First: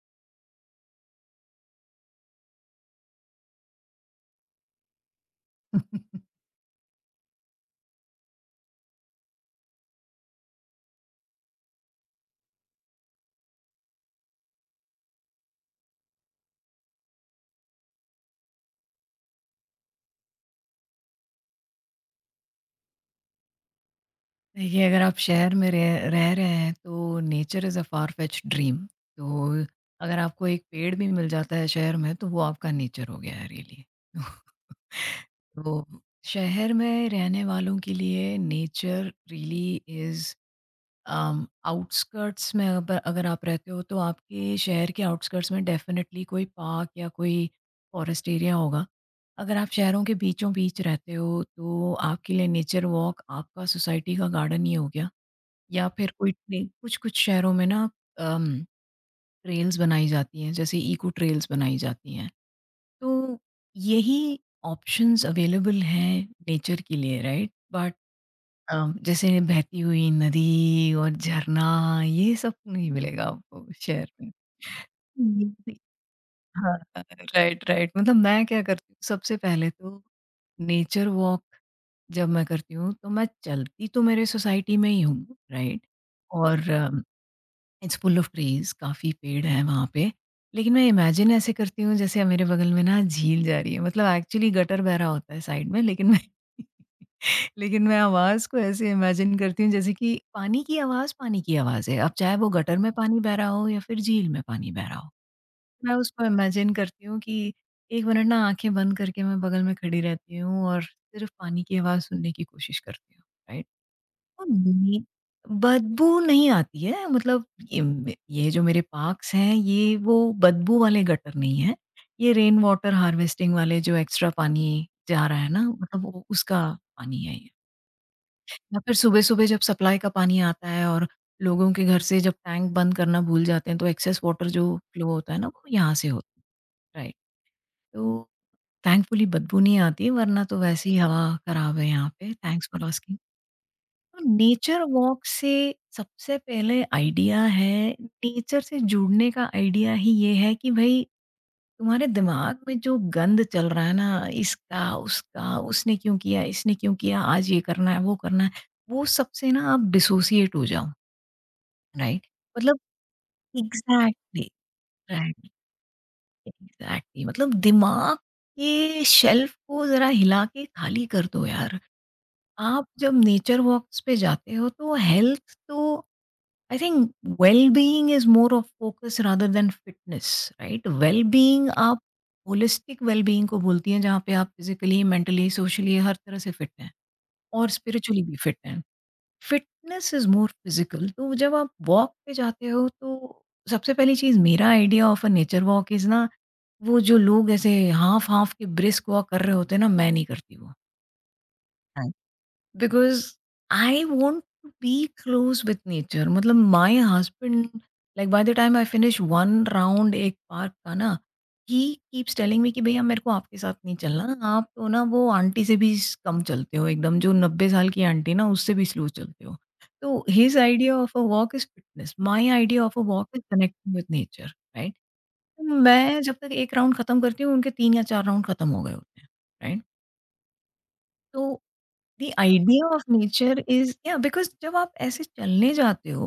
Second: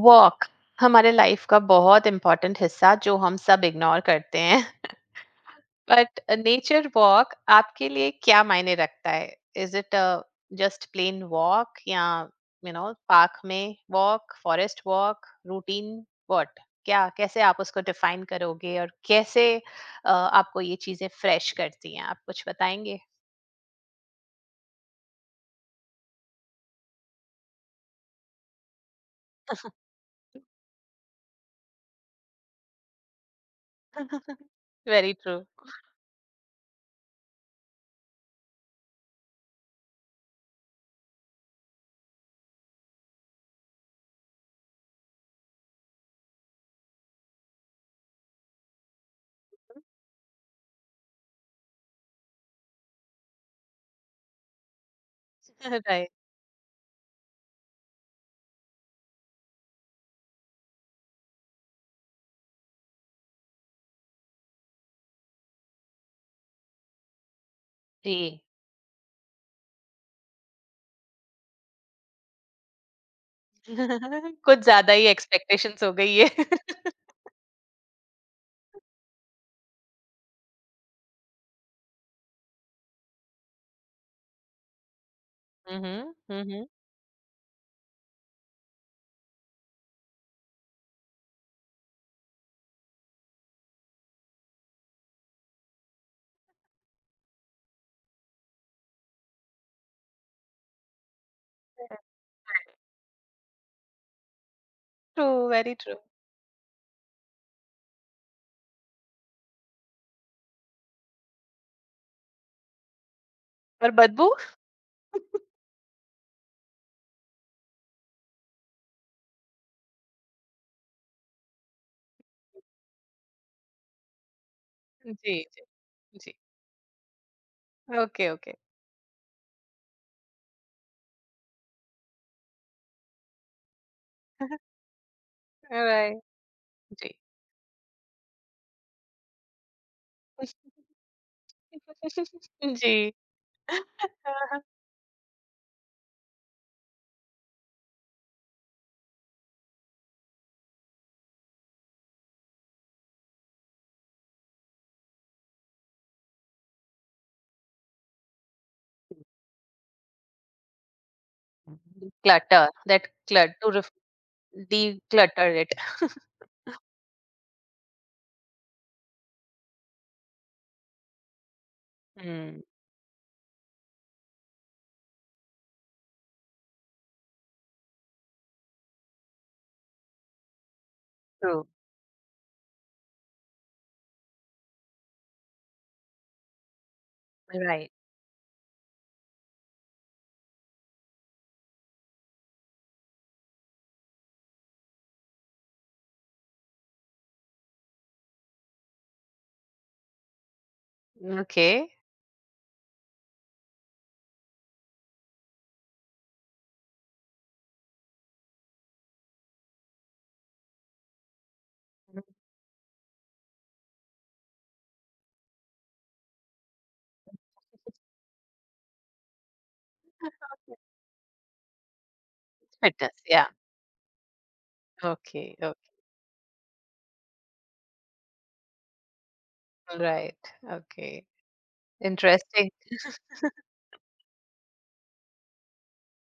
Walk हमारे life का बहुत इम्पोर्टेंट हिस्सा जो हम सब इग्नोर करते हैं. बट नेचर वॉक आपके लिए क्या मायने रखता है? Is it just plain walk या यू नो पार्क में walk, forest walk, routine? What क्या कैसे आप उसको डिफाइन करोगे, और कैसे आपको ये चीजें फ्रेश करती हैं? आप कुछ बताएंगे. देखिए, अगर आप शहर में रह रह रहे हैं तो nature is a far fetched dream. तो अगर आपको एक पेड़ भी मिल जाता है शहर में तो वो आपका नेचर हो गया है रियली। Very true. तो शहर में रहने वालों के लिए नेचर रियली इज़ आउटस्कर्ट्स में अगर अगर आप रहते हो तो आपके शहर के आउटस्कर्ट्स में डेफिनेटली कोई पार्क या कोई फॉरेस्ट एरिया होगा। अगर आप शहरों के बीचों बीच रहते हो तो आपके लिए नेचर वॉक आपका सोसाइटी का गार्डन ही हो गया या राइट. फिर कोई ट्रे कुछ-कुछ शहरों में ना अम, ट्रेल्स बनाई जाती हैं जैसे इको ट्रेल्स बनाई जाती हैं। तो यही ऑप्शंस अवेलेबल हैं नेचर के लिए राइट बट जी. जैसे बहती हुई नदी और झरना ये सब नहीं मिलेगा आपको शहर में। कुछ ज़्यादा ही जी। एक्सपेक्टेशंस हो गई है. हाँ, राइट राइट। मतलब मैं क्या करती हूँ सबसे पहले तो नेचर वॉक जब मैं करती हूँ तो मैं चलती तो मेरे सोसाइटी में ही हूँ हुँ, राइट। हुँ. हुँ, और हुँ. इट्स फुल ऑफ ट्रीज, काफ़ी पेड़ हैं वहाँ पे। लेकिन मैं इमेजिन ऐसे करती हूँ जैसे मेरे बगल में ना झील जा रही है, मतलब एक्चुअली गटर बह रहा होता है साइड में, लेकिन मैं लेकिन मैं आवाज़ को ऐसे इमेजिन करती हूँ जैसे कि पानी की आवाज़, पानी की आवाज़ है। अब चाहे वो गटर में पानी बह रहा हो या फिर झील में पानी बह रहा हो। ट्रू, वेरी मैं ट्रू. उसको इमेजिन करती हूँ कि 1 मिनट ना आँखें बंद करके मैं बगल में खड़ी रहती हूँ और सिर्फ़ पानी की आवाज़ सुनने की कोशिश करती हूँ। राइट? पर बदबू? नहीं, बदबू नहीं आती है, मतलब इम ये जो मेरे पार्क्स हैं ये वो बदबू वाले गटर नहीं है। ये रेन वाटर हार्वेस्टिंग वाले जो एक्स्ट्रा पानी जा जी, रहा है ना, जी. मतलब वो जी. उसका पानी है ये। Okay, okay. या फिर सुबह-सुबह जब सप्लाई का पानी आता है और लोगों के घर से जब टैंक बंद करना भूल जाते हैं तो एक्सेस वाटर जो फ्लो होता है ना वो यहाँ से ऑलराइट. होता है। जी. राइट, तो थैंकफुली बदबू नहीं आती, वरना तो वैसे ही हवा खराब है यहाँ पे। थैंक्स फॉर जी. आस्किंग। हाँ, तो हाँ. नेचर वॉक से सबसे पहले आइडिया है नेचर से जुड़ने का। आइडिया ही ये है कि भाई तुम्हारे दिमाग में जो गंद चल रहा है ना, इसका उसका, उसने क्यों किया, इसने क्यों किया, आज ये करना है वो करना है, वो सबसे ना आप डिसोसिएट हो जाओ राइट। Clutter, मतलब that clutter to exactly, right declutter it. Exactly. मतलब दिमाग के शेल्फ को जरा हिला के खाली कर दो यार। Mm, आप जब नेचर वॉक्स पे जाते हो तो हेल्थ तो I think well being is more of focus rather than fitness, right? Well true. being आप होलिस्टिक वेल बीइंग को बोलती हैं जहाँ पे आप फिजिकली, मेंटली, सोशली हर तरह से फिट हैं और Right. स्पिरिचुअली भी फिट हैं। Fitness is more physical. तो जब आप वॉक पे जाते हो तो सबसे पहली चीज़, मेरा idea of a nature walk is ना, वो जो लोग ऐसे हाफ हाफ के ब्रिस्क वॉक कर रहे होते हैं ना, मैं नहीं करती वो, Okay. because I want to be close with nature. मतलब my husband, like by the time I finish one round, एक पार का ना, he Mhm. keeps telling me कि भैया, मेरे को आपके साथ नहीं चलना, आप तो ना, वो आंटी से भी कम चलते हो, एकदम जो 90 साल की आंटी ना, उससे भी slow चलते हो। तो his Okay. idea of a walk is fitness, my idea of a Fitness. walk is Yeah. connecting with nature, right. Okay. Okay. मैं जब तक एक round खत्म करती हूँ, उनके 3 या 4 round खत्म हो गए होते हैं, right. Right. Okay. तो the Interesting. Idea of nature is, या बिकॉज जब आप ऐसे चलने जाते हो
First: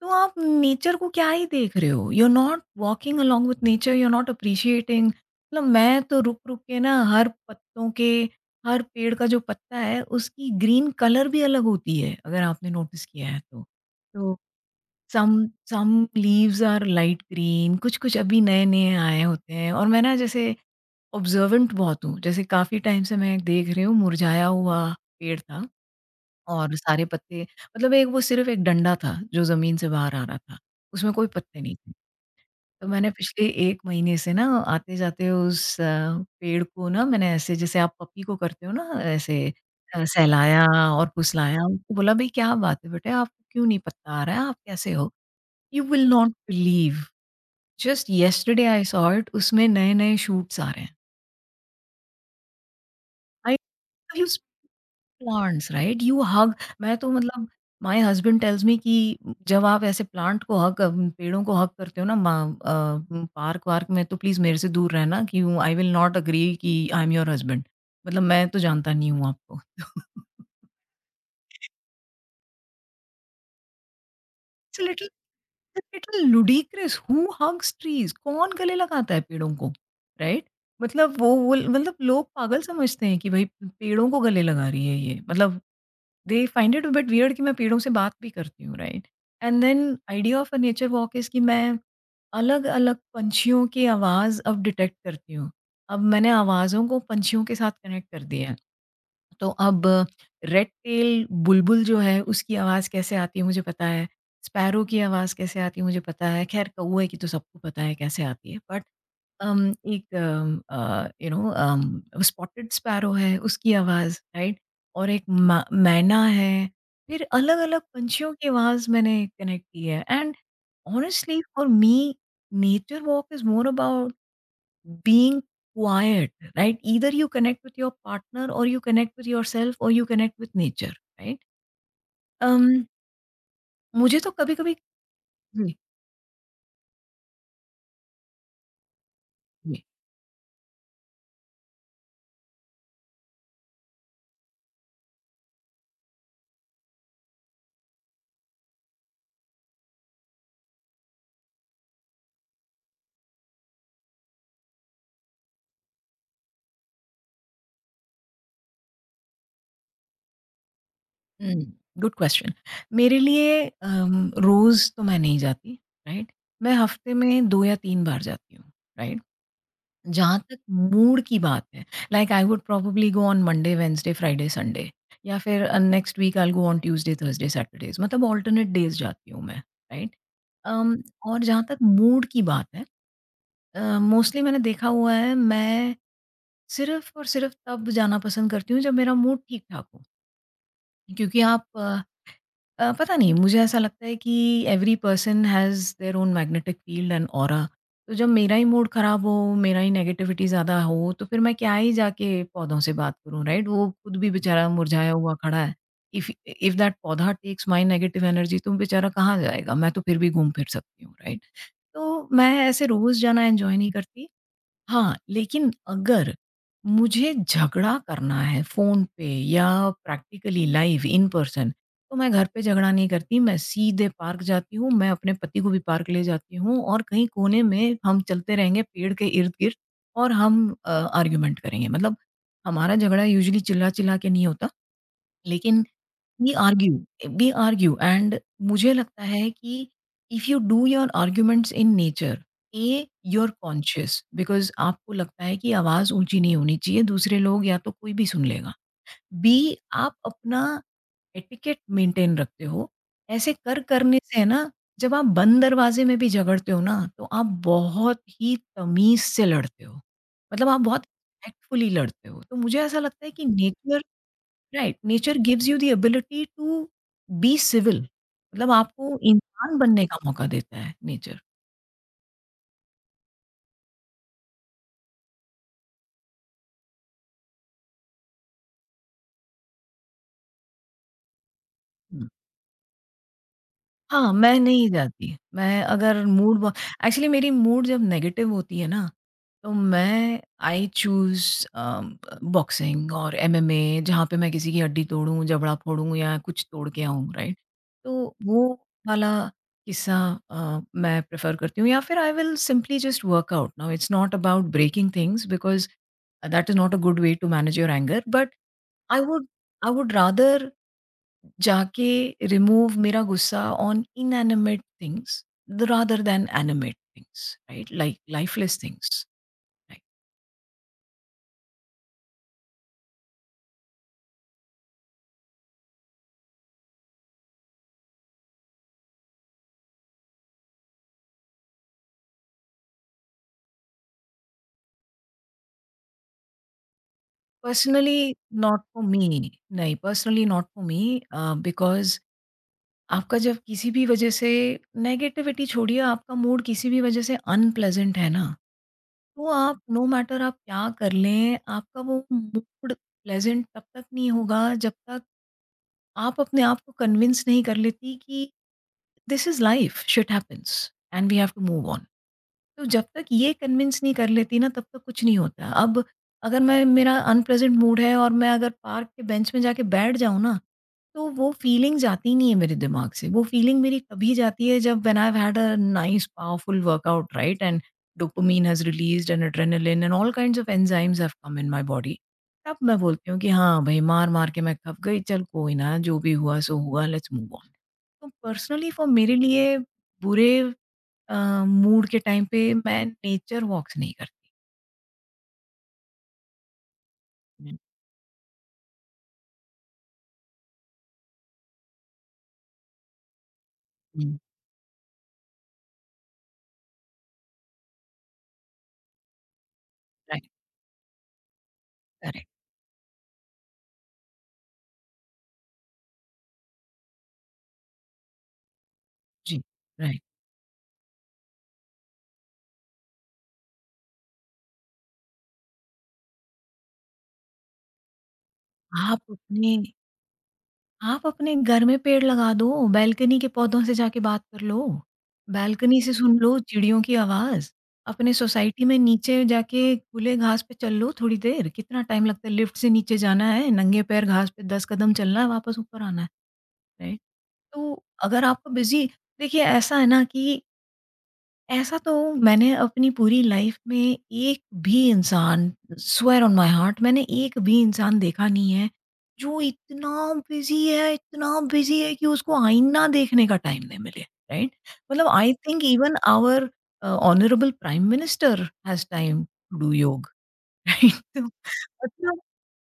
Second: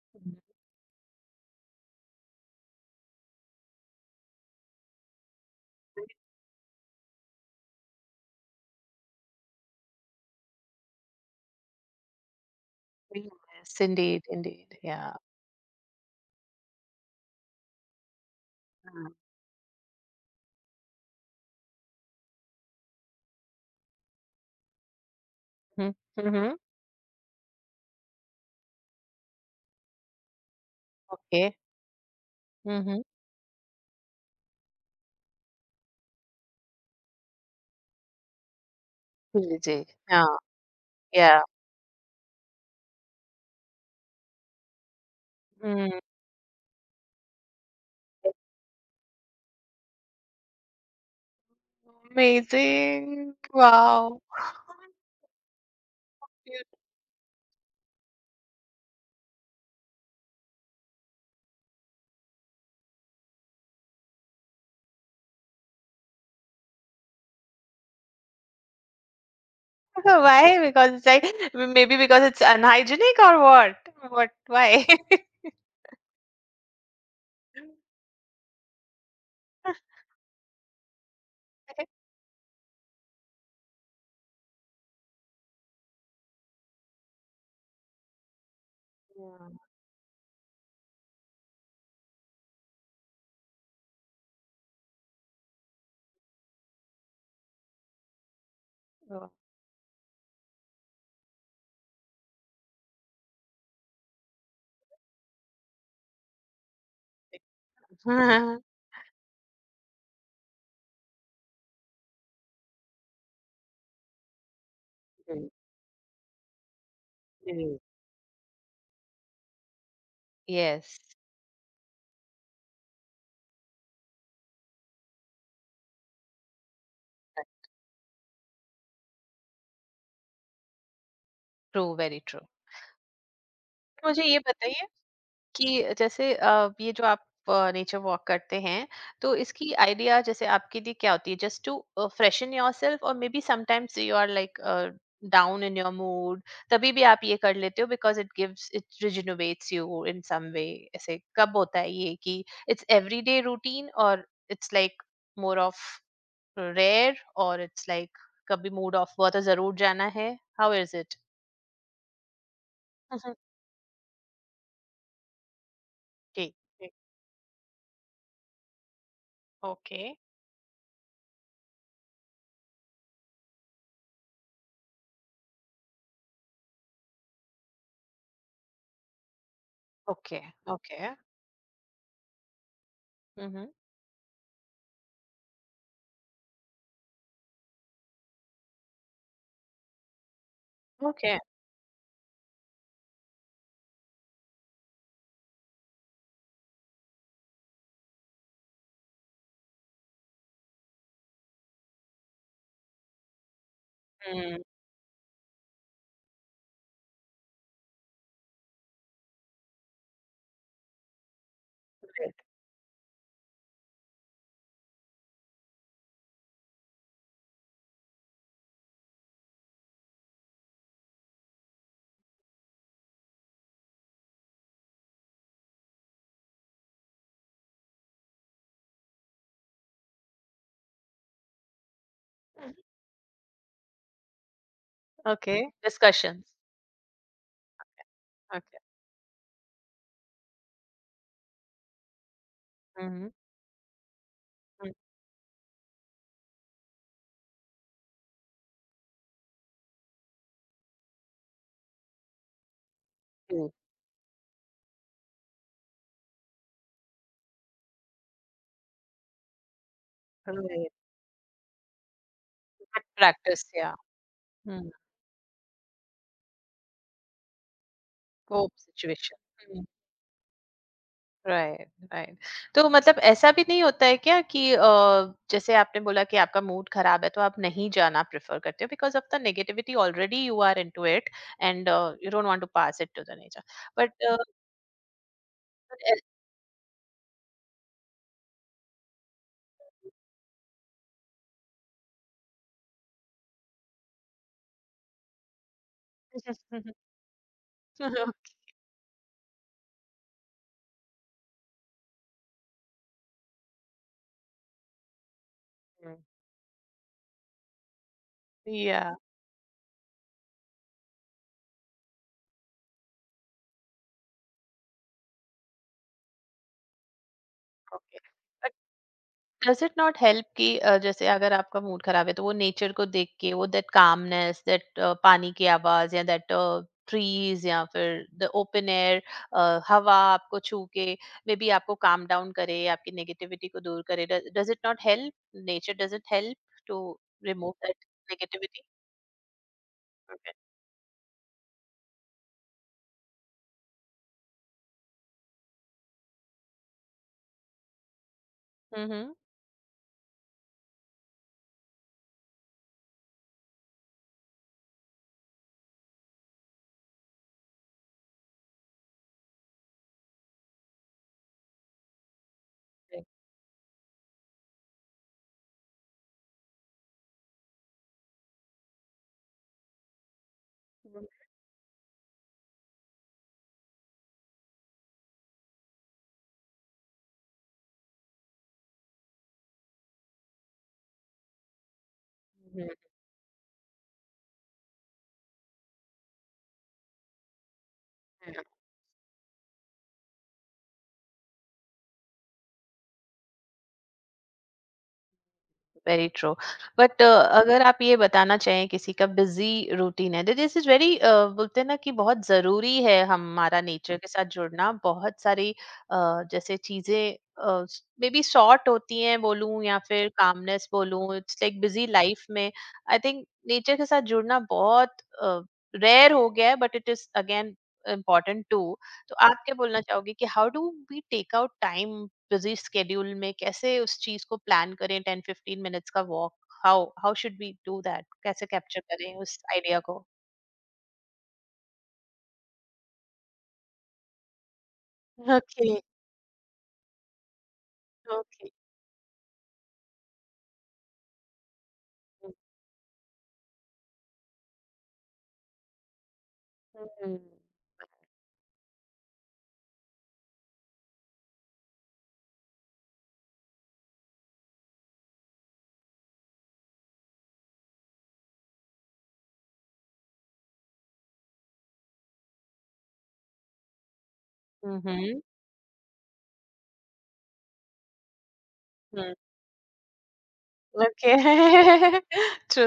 तो आप Mhm. नेचर को क्या ही देख रहे हो, you are not walking along with nature, you are not appreciating. मतलब मैं तो रुक रुक के ना हर पत्तों के, हर पेड़ का जो पत्ता है उसकी ग्रीन कलर भी अलग होती है अगर आपने नोटिस किया है तो। Yes, indeed. तो Indeed. Yeah. Some some leaves are light green, कुछ कुछ अभी नए नए आए होते हैं। और मैं ना जैसे ऑब्जर्वेंट बहुत हूँ, जैसे काफ़ी टाइम से मैं देख रही हूँ, मुरझाया हुआ पेड़ था Mm-hmm. Mm-hmm. और सारे पत्ते, मतलब एक वो सिर्फ़ एक डंडा था, जो ज़मीन से बाहर आ रहा था, उसमें कोई Okay. पत्ते नहीं थे। तो Mm-hmm. मैंने पिछले 1 महीने से ना आते-जाते उस पेड़ को ना मैंने ऐसे, जैसे आप पप्पी को करते हो ना ऐसे, Easy. Yeah. सहलाया और Yeah. फुसलाया, उनको बोला, भई क्या बात है बेटे, आपको क्यों नहीं पत्ता आ रहा है, आप कैसे हो? You Mm. Will not believe, just yesterday I saw it, उसमें नए-नए शूट्स आ रहे हैं। Amazing. Wow. I plants right you hug, मैं तो मतलब, माय हस्बैंड टेल्स मी कि जब आप ऐसे प्लांट को हग, पेड़ों को हग करते हो ना पार्क वार्क में, तो प्लीज मेरे से दूर रहना, कि आई विल नॉट अग्री कि आई एम योर हस्बैंड, मतलब मैं तो जानता नहीं हूँ आपको। Why? Because it's like maybe because it's unhygienic or what? What? It's Why? Little little ludicrous, who hugs trees, कौन गले लगाता है पेड़ों को, राइट? मतलब वो मतलब लोग पागल समझते हैं कि भाई पेड़ों को गले लगा रही है ये, मतलब they find it a bit weird कि मैं पेड़ों से बात भी करती हूँ, right? Yeah. And then idea of a nature walk is कि मैं अलग-अलग पंछियों की आवाज़ अब डिटेक्ट करती हूँ। अब मैंने आवाज़ों को पंछियों के साथ कनेक्ट कर दिया है। Oh. तो अब रेड टेल बुलबुल जो है उसकी आवाज़ कैसे आती है मुझे पता है, स्पैरो की आवाज़ कैसे आती है मुझे पता है, खैर कौवे की तो सबको पता है कैसे आती है बट अम, एक यू नो स्पॉटेड स्पैरो है उसकी आवाज़ राइट, और एक मैना है। फिर अलग Mm. अलग पंछियों की आवाज़ मैंने कनेक्ट की है and yes. Honestly for me nature walk is more about being quiet, right, either you connect with your partner और you connect with yourself और you connect with nature, right. True, very true. मुझे मुझे तो ये कभी कभी बताइए कि जैसे ये जो आप नेचर वॉक करते हैं, तो इसकी आइडिया जैसे आपके लिए क्या होती है? जस्ट टू फ्रेशन योरसेल्फ, और maybe sometimes you are like down in your mood, तभी भी आप ये कर लेते हो because it gives it rejuvenates you in some way. ऐसे कब होता है ये? कि इट्स एवरीडे रूटीन, और it's like more of rare, और इट्स लाइक कभी मूड ऑफ हुआ तो जरूर जाना है. How is it? Hmm, good question. मेरे लिए रोज़ तो मैं नहीं जाती, राइट? जी, मैं जी, हफ़्ते में 2 या 3 बार जाती हूँ, राइट? ओके. जहाँ तक मूड की बात है, like I would probably go on Monday, Wednesday, Friday, Sunday, या फिर next week I will go on Tuesday, Thursday, Saturdays, मतलब अल्टरनेट डेज़ जाती हूँ मैं, राइट? ओके. अम, ओके. और जहाँ तक मूड की बात है, हुँ, हुँ. मोस्टली मैंने देखा हुआ है, मैं सिर्फ़ और सिर्फ़ तब जाना पसंद करती हूँ जब मेरा मूड ठीक-ठाक हो। ओके. क्योंकि आप पता नहीं, मुझे ऐसा लगता है कि every person has their own magnetic field and aura. तो जब मेरा ही मूड ख़राब हो, मेरा ही नेगेटिविटी ज़्यादा हो, तो फिर मैं क्या ही जाके पौधों से बात करूँ, राइट? वो खुद भी हुँ, बेचारा मुरझाया हुआ खड़ा है। इफ इफ दैट पौधा टेक्स माय नेगेटिव एनर्जी तो बेचारा कहाँ जाएगा? मैं तो फिर भी घूम फिर सकती हूँ, राइट? तो राइट. मैं ऐसे रोज़ जाना एन्जॉय नहीं करती। हाँ, लेकिन अगर मुझे झगड़ा करना है फ़ोन पे या प्रैक्टिकली लाइव इन पर्सन, तो मैं घर पे झगड़ा नहीं करती, मैं सीधे पार्क जाती हूँ, मैं अपने पति को भी पार्क ले जाती हूँ और कहीं कोने में हम चलते रहेंगे पेड़ के इर्द-गिर्द, और हम आर्गुमेंट करेंगे। मतलब हमारा झगड़ा यूजुअली चिल्ला-चिल्ला के नहीं होता, ओके. लेकिन Discussions. We argue and Okay. मुझे लगता है कि if you do your arguments in nature, uh, Mhm. You are conscious, because Mm. आपको लगता है कि आवाज ऊंची नहीं होनी चाहिए, दूसरे लोग या तो कोई भी सुन लेगा, बी, आप अपना एटिकेट मेंटेन रखते हो ऐसे True. कर करने से है ना। जब आप बंद दरवाजे में भी झगड़ते हो ना तो आप बहुत ही तमीज से लड़ते हो, मतलब आप Right. बहुत एक्टफुली लड़ते हो। तो मुझे ऐसा Good लगता है कि practice, yeah. Nature, Hmm. Right, nature gives you the ability to be civil, मतलब Hope आपको situation. इंसान हुँ, बनने का मौका देता है नेचर। Right, right. तो मतलब ऐसा भी नहीं होता है क्या कि जैसे आपने बोला कि आपका मूड ख़राब है, तो आप नहीं जाना प्रेफ़र करते हो because of the negativity, already you are into it, and you don't want to pass it to the nature, but. हाँ, मैं नहीं जाती। मैं अगर मूड ब एक्चुअली मेरी मूड जब नेगेटिव होती है ना, तो मैं आई चूज़, अ, बॉक्सिंग और एमएमए, जहाँ पे मैं किसी की हड्डी तोड़ूँ, जबड़ा फोड़ूँ या कुछ तोड़ के आऊँ, राइट? तो अ, वो वाला किस्सा मैं प्रेफ़र करती हूँ, या फिर I will simply just workout. Now it's not about breaking things because Mhm. That is not a good way to manage your anger, but yeah, I would I would rather जाके remove मेरा गुसा on inanimate things rather than animate things, right? Like okay. lifeless things, does it right? Not help कि जैसे अगर आपका mood खराब है, तो वो नेचर को देख के वो दैट कामनेस, दैट पानी की आवाज, या दैट ट्रीज, या फिर द ओपन एयर, हवा आपको छू के, मे बी आपको काम डाउन करे, आपकी नेगेटिविटी को दूर करे? Does it not help? Nature does it help to remove that Personally not negativity? for me नहीं, personally not for me because आपका जब किसी भी वज़े से negativity छोड़िया आपका mood किसी भी वज़े से unpleasant है ना, हम्म. तो आप no matter आप क्या कर लें, आपका mood pleasant तब तक नहीं होगा जब तक आप अपने आपको convince नहीं कर लेती क this is life shit happens and we have to move on. तो जब तक ये कन्विंस नहीं कर लेती ना तब तक कुछ नहीं होता। अब अगर मैं मेरा अनप्रेजेंट मूड है और मैं अगर पार्क के बेंच में जाके बैठ जाऊँ ना, तो वो फीलिंग जाती नहीं है मेरे दिमाग से। वो फीलिंग मेरी कभी जाती है जब when I had a nice powerful workout, right? And dopamine has released and adrenaline and all kinds of enzymes have come in my body. तब हम्म. मैं बोलती हूँ कि हाँ भाई, मार मार के मैं थक गई, चल कोई ना, जो भी हुआ सो हुआ, लेट्स मूव ऑन। तो पर्सनली फॉर मेरे लिए बुरे अ, मूड के टाइम पे मैं नेचर वॉक्स नहीं करती। Very true. बट हुँ, अगर आप ये बताना चाहें, किसी का बिजी रूटीन है, दिस इज वेरी बोलते हैं ना कि बहुत जरूरी है हमारा नेचर के हुँ। साथ जुड़ना, बहुत सारी जैसे चीजें मे बी शॉर्ट होती हैं बोलूं, या फिर राइट, कामनेस बोलूं, it's like busy life correct. में आई थिंक नेचर के साथ जुड़ना बहुत रेयर हो गया है, but it is again important to. तो आप जी, क्या बोलना राइट। चाहोगे कि how do we take out time busy schedule में, कैसे उस चीज को प्लान करें, 10-15 मिनट्स का walk? How how should we do that? कैसे कैप्चर आप करें उस अपने आइडिया को? आप अपने घर में पेड़ लगा दो, बालकनी के पौधों से जाके बात कर लो, ओके. बालकनी से सुन लो चिड़ियों की आवाज़, अपने ओके. सोसाइटी में नीचे जाके खुले घास पे चल लो थोड़ी देर। कितना टाइम लगता है? लिफ्ट से नीचे जाना है, नंगे पैर घास पे 10 कदम चलना है, वापस ऊपर आना है। राइट। तो अगर आपका बिज़ी, देखिए ऐसा है ना कि ऐसा तो मैंने अपनी पूरी लाइफ में एक भी इंसान, स्वेयर ऑन माय हार्ट, मैंने एक भी इंसान देखा नहीं है जो इतना बिजी है, इतना बिजी है कि उसको आईना देखने का टाइम नहीं मिले। राइट। मतलब hmm. I think even our honourable prime minister has time to do yoga, right? Okay. तो मतलब ट्रू.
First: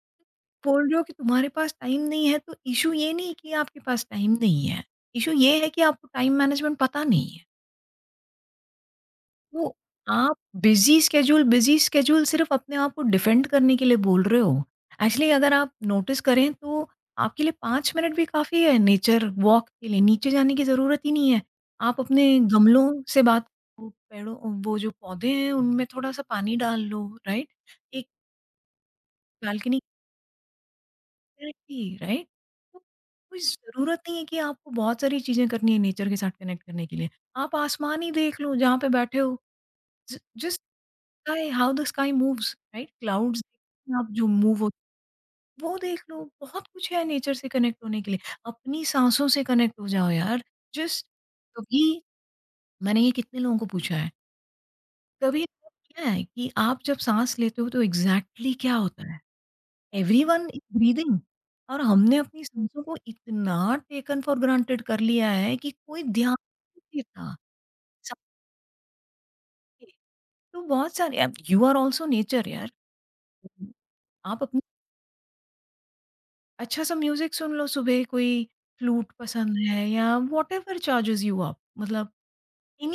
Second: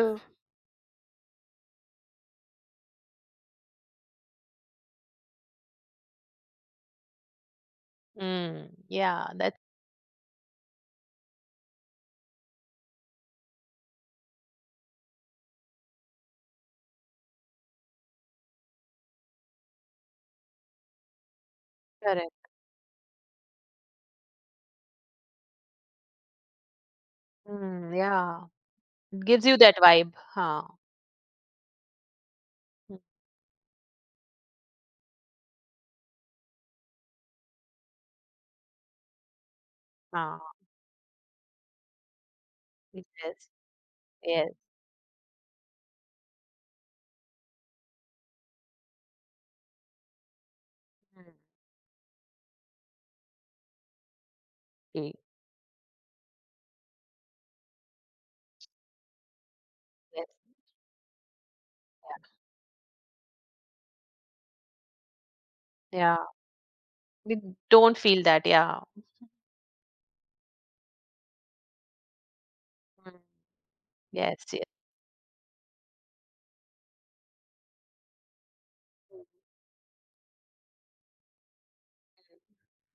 बोल रहे हो कि तुम्हारे पास टाइम नहीं है, तो इशू ये नहीं कि आपके पास टाइम नहीं है। इशू ये है कि आपको टाइम मैनेजमेंट पता नहीं है। हम्म, या. दैट्स तो आप बिज़ी स्केड्यूल सिर्फ़ अपने आप को डिफेंड करने के लिए बोल रहे हो। एक्चुअली अगर आप नोटिस करें तो आपके लिए 5 मिनट भी काफ़ी है नेचर वॉक के लिए, नीचे जाने की ज़रूरत ही नहीं है। आप अपने करेक्ट. गमलों से बात, वो पेड़ों वो जो पौधे हैं उनमें थोड़ा-सा पानी डाल लो, राइट? हम्म, एक yeah, gives you that balcony vibe. हाँ. कनेक्ट की, राइट? तो हम्म, कोई ज़रूरत नहीं है कि आपको बहुत सारी चीज़ें करनी है नेचर के साथ कनेक्ट करने के लिए। आप आसमान ही देख लो जहाँ पे बैठे हो। ज हाँ. Just sky, how the sky moves, right? Yes. Clouds आप जो यस. मूव हो वो देख लो। बहुत कुछ है नेचर से कनेक्ट होने के लिए। अपनी सांसों से कनेक्ट हो जाओ यार, जस्ट। हम्म. कभी मैंने ये कितने लोगों को पूछा है, कभी आप- क्या है कि आप जब सांस लेते हो तो एग्जैक्टली exactly क्या होता है? Every Yes, one is breathing, और हमने yeah. अपनी सांसों को इतना टेकन फॉर ग्रांटेड कर लिया है कि कोई Yeah, ध्यान नहीं देता। we don't feel that, yeah. सबके, तो बहुत सारे यू आर ऑल्सो नेचर यार। Mm. आप Yes, अपनी ye. अच्छा-सा म्यूज़िक सुन लो सुबह, कोई फ्लूट पसंद है या व्हाटएवर चार्जेस यू अप। मतलब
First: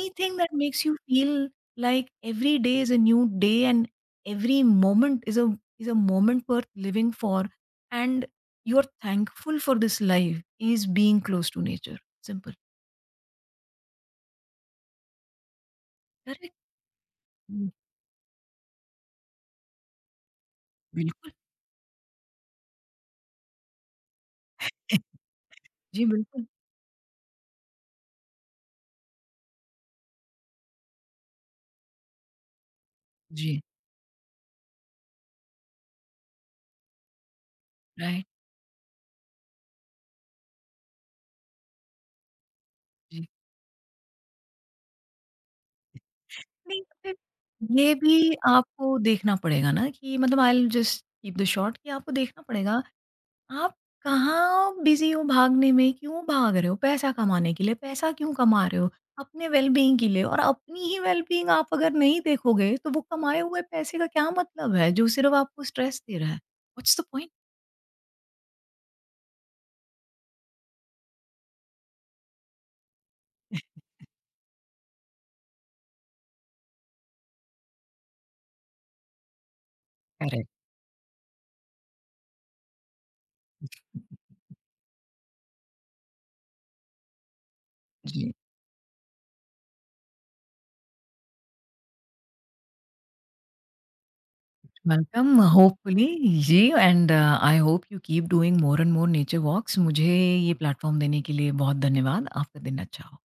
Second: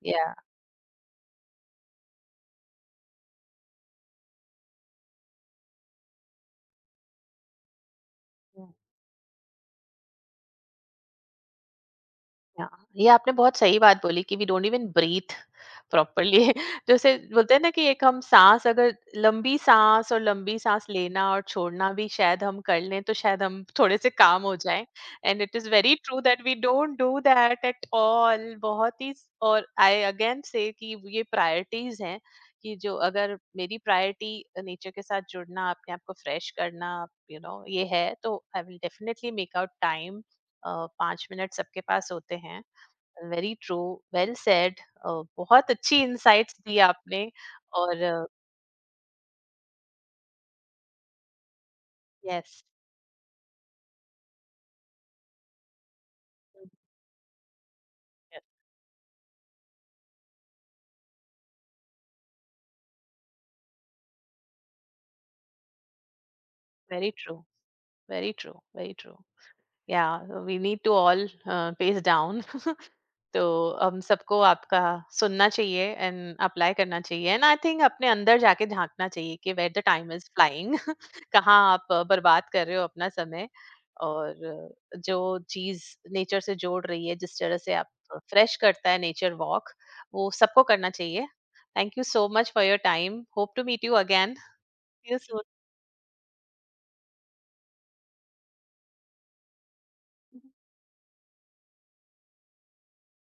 Yeah. That makes you feel like every day is a new day and every moment is a moment worth living for and you are thankful for this life is being close to nature, simple. Yeah, ये आपने बहुत सही बात बोली कि we don't even breathe properly. Correct. जैसे बोलते हैं हुँ, ना कि एक हम सांस, अगर लंबी सांस और लंबी सांस लेना बिल्कुल। और छोड़ना भी शायद हम कर लें, तो शायद हम थोड़े से काम हो जाएं. एंड इट इज वेरी जी, ट्रू दैट बिल्कुल। We don't do that at all. बहुत ही स- और आई अगेन से कि ये प्रायोरिटीज हैं कि जो अगर जी, मेरी प्रायोरिटी नेचर के साथ जुड़ना, अपने आप को फ्रेश करना यू you नो know, ये है, राइट, तो I will definitely make out time. Uh, 5 minute सबके पास होते हैं. जी। Very true. Well said. बहुत अच्छी इंसाइट्स दी नहीं, फिर आपने. ये और भी आपको देखना पड़ेगा ना कि मतलब I will just keep the short, कि आपको देखना यस. पड़ेगा आप कहाँ बिजी हो भागने में? क्यों भाग रहे हो? पैसा कमाने के लिए। पैसा क्यों कमा रहे हो? अपने वेल-बीइंग के लिए। और अपनी ही वेल-बीइंग आप अगर नहीं देखोगे, तो वो कमाए हुए पैसे का क्या मतलब है, जो सिर्फ़ आपको स्ट्रेस दे रहा है? What's the very point? True. Very true, very true. Yeah, we need to all pace down. तो हम सबको आपका सुनना चाहिए, एंड अप्लाई करना चाहिए, एंड आई थिंक अपने अंदर जाके झांकना चाहिए कि where the time is correct, flying, कहाँ आप बर्बाद कर रहे हो अपना समय, और जो चीज नेचर से जोड़ रही है, जिस तरह से आप जी। फ्रेश करता है नेचर वॉक, वो सबको करना चाहिए. Thank you so much for your time, hope to meet you again. Welcome, hopefully जी, and I hope you keep doing more and more nature walks. मुझे ये प्लेटफ़ॉर्म देने के लिए बहुत धन्यवाद। आपका दिन अच्छा हो।